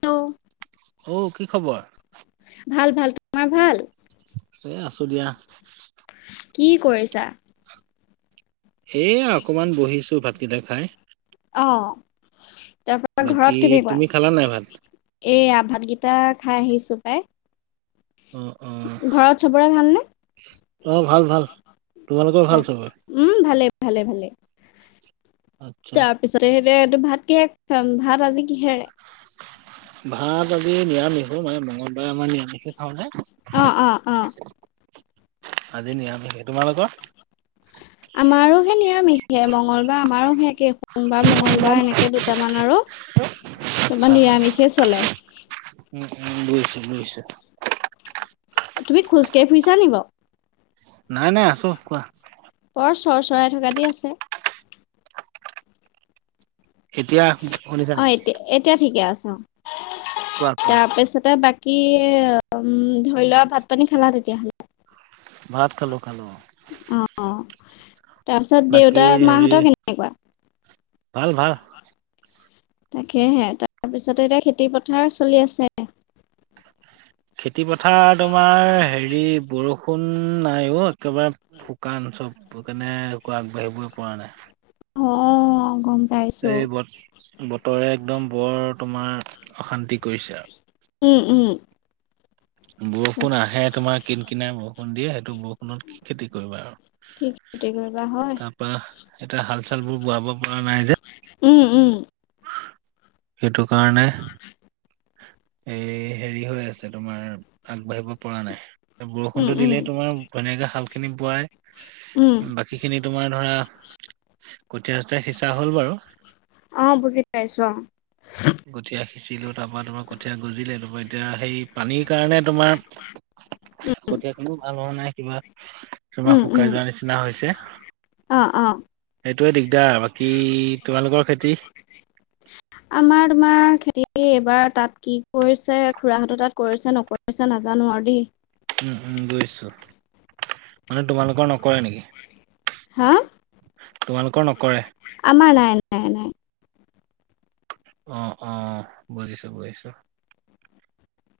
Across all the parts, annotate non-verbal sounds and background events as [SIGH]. ত'। অহ' কি খবৰ? ভাল ভাল। তোমাৰ ভাল। এ আছো দিয়া। কি কৰিছা? এয়া অকমান বহিছো ভাতকেইটা খাই অহ' তাৰপৰা বাকী ঘৰত কেনেকুৱা। তুমি খালা নাই ভাত এয়া ভাত ভাতকেইটা খাই আহিছো পাই অ অ ঘৰত চবৰে ভালনে? অ 'ভাল ভাল তোমালোকেও ভাল তাক চবৰে উম ভালে আচ্ছা তাৰ পিছতে সেইতিয়া এইটো ভাত কিহে ভাত আজি কিহেৰে ভাত আজি নিৰামিষ মানে মঙলবাৰে আমাৰ নিৰামিষ অ- অ -অ আজি নিৰামিষ তোমালোকৰ আমাৰোহে নিৰামিষে মংগলবাৰ আমাৰোহে একে সোমবাৰ মঙ্গলবাৰ এনেকে দুটামান আৰু। তোমাৰ আচ্ছা নিৰামিষে চলে। উম উম বুজিছো বুজিছো তুমি খোজকাঢ় ফুৰিছা নি বাৰু। নাই নাই আছো কোৱা বৰ চৰ চৰাই থকাতে আছে এতিয়া শুনিছা অ নেকি 'এতিয়া এতিয়া ঠিকে আছে অ কোৱা কোৱা তাৰপিছতে বাকী বাকি উম ধৰি লোৱা ভাত পানী খালা তেতিয়াহলে ভাত খালো খালো অ' তাৰপিছত বাকী দেউতা হেৰি মাহঁতৰ কেনেকুৱা। ভাল ভাল তাকেহে তাৰপিছতে এতিয়া খেতি পথাৰ চলি আছে খেতি পথাৰ তোমাৰ হেৰি বৰষুণ নাইঅ' একেবাৰে শুকান চব কেনে আগবাঢ়িবই পৰা নাই অ' গম পাইছো এই বত বতৰে একদম বৰ তোমাৰ অশান্তি কৰিছে উম উম বৰষুণ আহে তোমাৰ কিন কিনাৰ বৰষুণ দিয়ে সেইটো বৰষুণত খেতি কৰিবা আৰু [UNINTELLIGIBLE] তা পা এতিয়া হাল চাল বোৰ বোৱাব পৰা নাই যে উম উম সেইটো কাৰণে এই হেৰি হৈ আছে তোমাৰ আগবাঢ়িব পৰা নাই উম বৰষুণটো উম দিলে তোমাৰ ধুনীয়াকে হাল খিনি উম বোৱাই বাকী খিনি তোমাৰ ধৰা কঠীয়া চতে সিঁচা হল বাৰু অ', বুজি পাইছোঁ অ' কঠীয়া সিঁচিলো তাৰ পৰাা তোমাৰ কঠীয়া গুজিলে তোমাৰ এতিয়া সেই পানীৰ কাৰণে তোমাৰ কঠীয়া খিনি ভাল হোৱা নাই কিবা কিবা উম উম শুকাই যোৱাৰ নিচিনা হৈছে অ' অ' সেইটোয়ে দিগদাৰ বাকী তোমালোকৰ খেতি আমাৰ তোমাৰ খেতি এইবাৰ তাত কি কৰিছে খুৰাহঁতৰ তাত কৰিছে নকৰিছে নাজানো আৰু দেই মান তোমালোকৰ নকৰে নেকি হাঁ তোমালোকৰ নকৰে আমাৰ নাই নাই নাই অ অ বুজিছো বুজিছো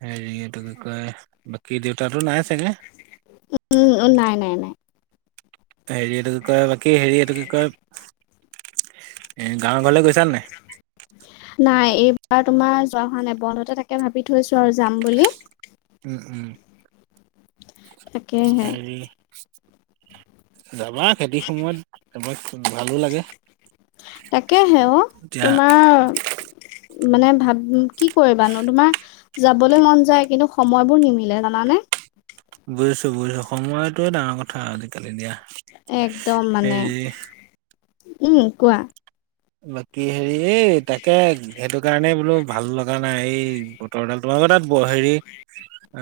হেৰি এটো কি কয় বাকি দেউ তাতো নাই চাগে উম নাই নাই নাই হেৰি এইটো কি কয় বাকী হেৰি এইটো কি কয় এ গাঁৱৰ ঘৰলে গৈছা নে নাই নাই এইবাৰ তোমাৰ যোৱা হোৱা নাই বন্ধতে তাকে ভাবি থৈছো আৰু যাম বুলি উম উম তাকেহে হেৰি যাবা খেতিৰ সময়ত তাক ভালো লাগে তাকে হেও এতিয়া তোমাৰ মানে ভাব কি কৰিবানো তোমাৰ যাবলৈ মন যায় কিন্তু সময়বোৰ নিমিলে জানানে বুজিছো বুজিছো সময়তোৱে ডাঙৰ কথা আজিকালি দিয়া একদম মানে হেৰি উম কোৱা বাকী হেৰি এই তাকে সেইটো কাৰণে বোলো ভাল লগা নাই এই বতৰডাল তোমালোকৰ তাত ব হেৰি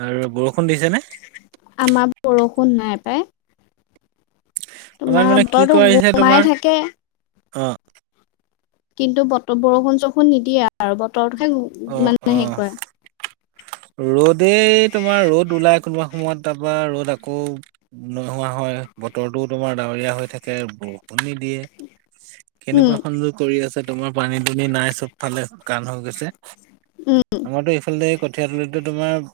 আৰু বৰষুণ দিছে নে আমাৰ বৰষুণ নাই পায় আমাৰ মানে কি কৰিছে গোমাই তোমাৰ থাকে অ কিন্তু বতৰ বৰষুণ চৰষুণ নিদিয়ে আৰু বতৰতোহে অ অ মানে সে ক ৰ'দেই তোমাৰ ৰ'দ ওলাই কোনোবা সময়ত তাৰপা ৰ'দ আকৌ নোহোৱা হয় বতৰটোও তোমাৰ ডাৱৰীয়া হৈ থাকে বৰষুণ দিয়ে উম কেনেকুৱা সংযোগ কৰি আছে তোমাৰ পানী দুনি নাই চবফালে শুকান হৈ গৈছে আমাৰতো এইফালে কঠীয়া তলিতো তোমাৰ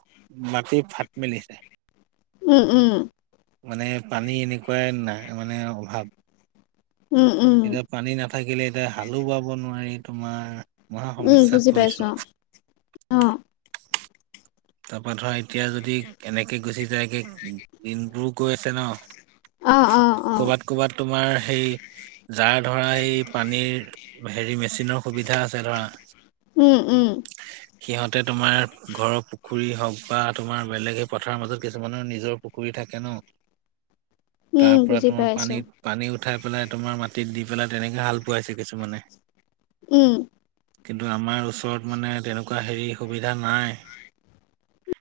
মাটি ফাট মেলিছে উম উম মানে পানী এনেকুৱাই নাই মানে অভাৱ উম উম থাকিলে এতিয়া হালো বাব নোৱাৰি তোমাৰ মহা উম সমস্যাত বুজি পৰিছো পাইছো অ অ তাৰপা ধৰা এতিয়া যদি এনেকে গুচি যায়গৈ। দিনবোৰো গৈ আছে অ অ অ ন। অ ক'বাত ক'বাত তোমাৰ সেই জাৰ ধৰা এই পানীৰ হেৰি মেচিনৰ সুবিধা আছে ধৰা। উম, উম। সিহঁতে তোমাৰ ঘৰক পুখুৰী হওঁক বা তোমাৰ বেলেগ সেই পথাৰৰ মাজত কিছুমানৰ নিজৰ পুখুৰী থাকে ন। উম তাৰ পৰা বুজি তোমাৰ পাইছো পানীত পানী উঠাই পেলাই তোমাৰ মাটিত দি পেলাই তেনেকে হাল বোৱাইছে কিছুমানে। উম। কিন্তু আমাৰ ওচৰত মানে তেনেকুৱা হেৰি সুবিধা নাই।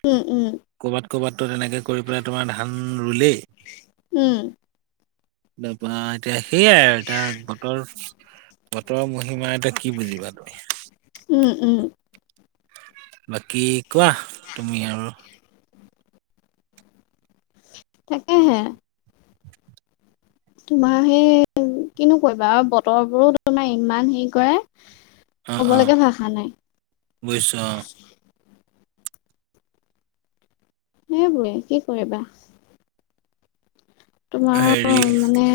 উম, উম। ক'বাত ক'বাতটো তেনেকৈ কৰি পেলাই তোমাৰ ধান ৰুলেই। উম তাপা এতিয়া সেইয়াই আৰু এতিয়া বতৰ। বতৰৰ মহিমা এটা কি বুজিবা তুমি। উম, উম। বাকী কোৱা তুমি আৰু। তাকে হে। তোমাৰ সেই কিনো কৰিবা আৰু বতৰ বোৰো তোমাৰ ইমান হেৰি কৰে। অ' ক'ব অ' লগে ভাষা নাই। বুজিছো অ' সেইবোৰে কি কৰিবা? তোমাৰ হেৰি মানে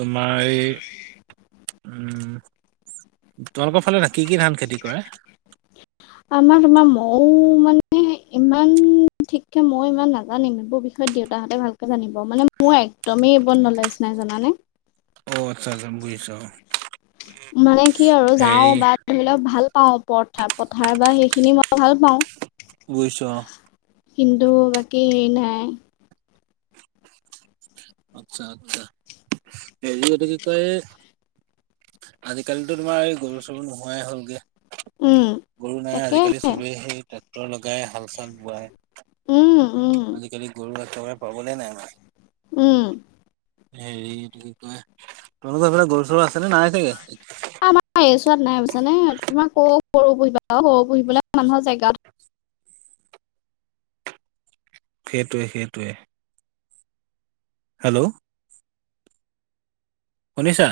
তোমাৰ এই। উম তোমালোকৰ ফালে কি কি ধান খেতি কৰে। আমাৰ তোমাৰ ময়ও মানে ইমান ঠিককে ময় ইমান নাজানিম এইবোৰবিষয়। দেউতাহঁতে ভালকে জানিব। মানে মোৰ একদমেই এইবোৰত নলেজ নাই জানানে। অ আচ্ছা আচ্ছা বুজিছ। মানে কি আৰু যাও বা ধৰি লও ভাল। পাওঁ প পথাৰ বা সেইখিনি মই ভাল পাওঁ। বজিছো অ। কিন্তু বাকী এ নাই। আচ্ছা আচ্ছা হেৰি এটো কি কয়। আজিকালিতো তোমাৰ এই গৰু চৰু নোহোৱাই হ'লগে। উম গৰু নাই তাকে আজিকালি চবে সেই ট্ৰেক্টৰ লগাই হাল চাল বোৱাই। উম, উম। ল'ৰা পাবলে নাই আমাৰ ইয়াত। উম। হেৰিটো কয়? তোমালোকৰ সেইফালে গৰু চৰু আছেনে নাই চাগে? আমাৰ আহ এইছোৱাত নাই পিছ নে তোমাৰ ক সৰু পুহিবা সৰু পুহিবলৈ মানুহৰ [UNINTELLIGIBLE] সেইটোৱে। সেইটোৱে। হেল্ল'। শুনিছা।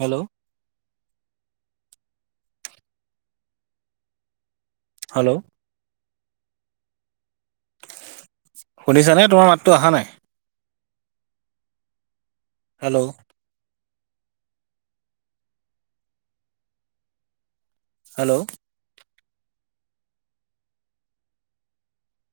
হেল্ল'। হেল্ল' শুনিছানে তোমাৰ মাততো অহা নাই। হেল্ল'। হেল্ল'।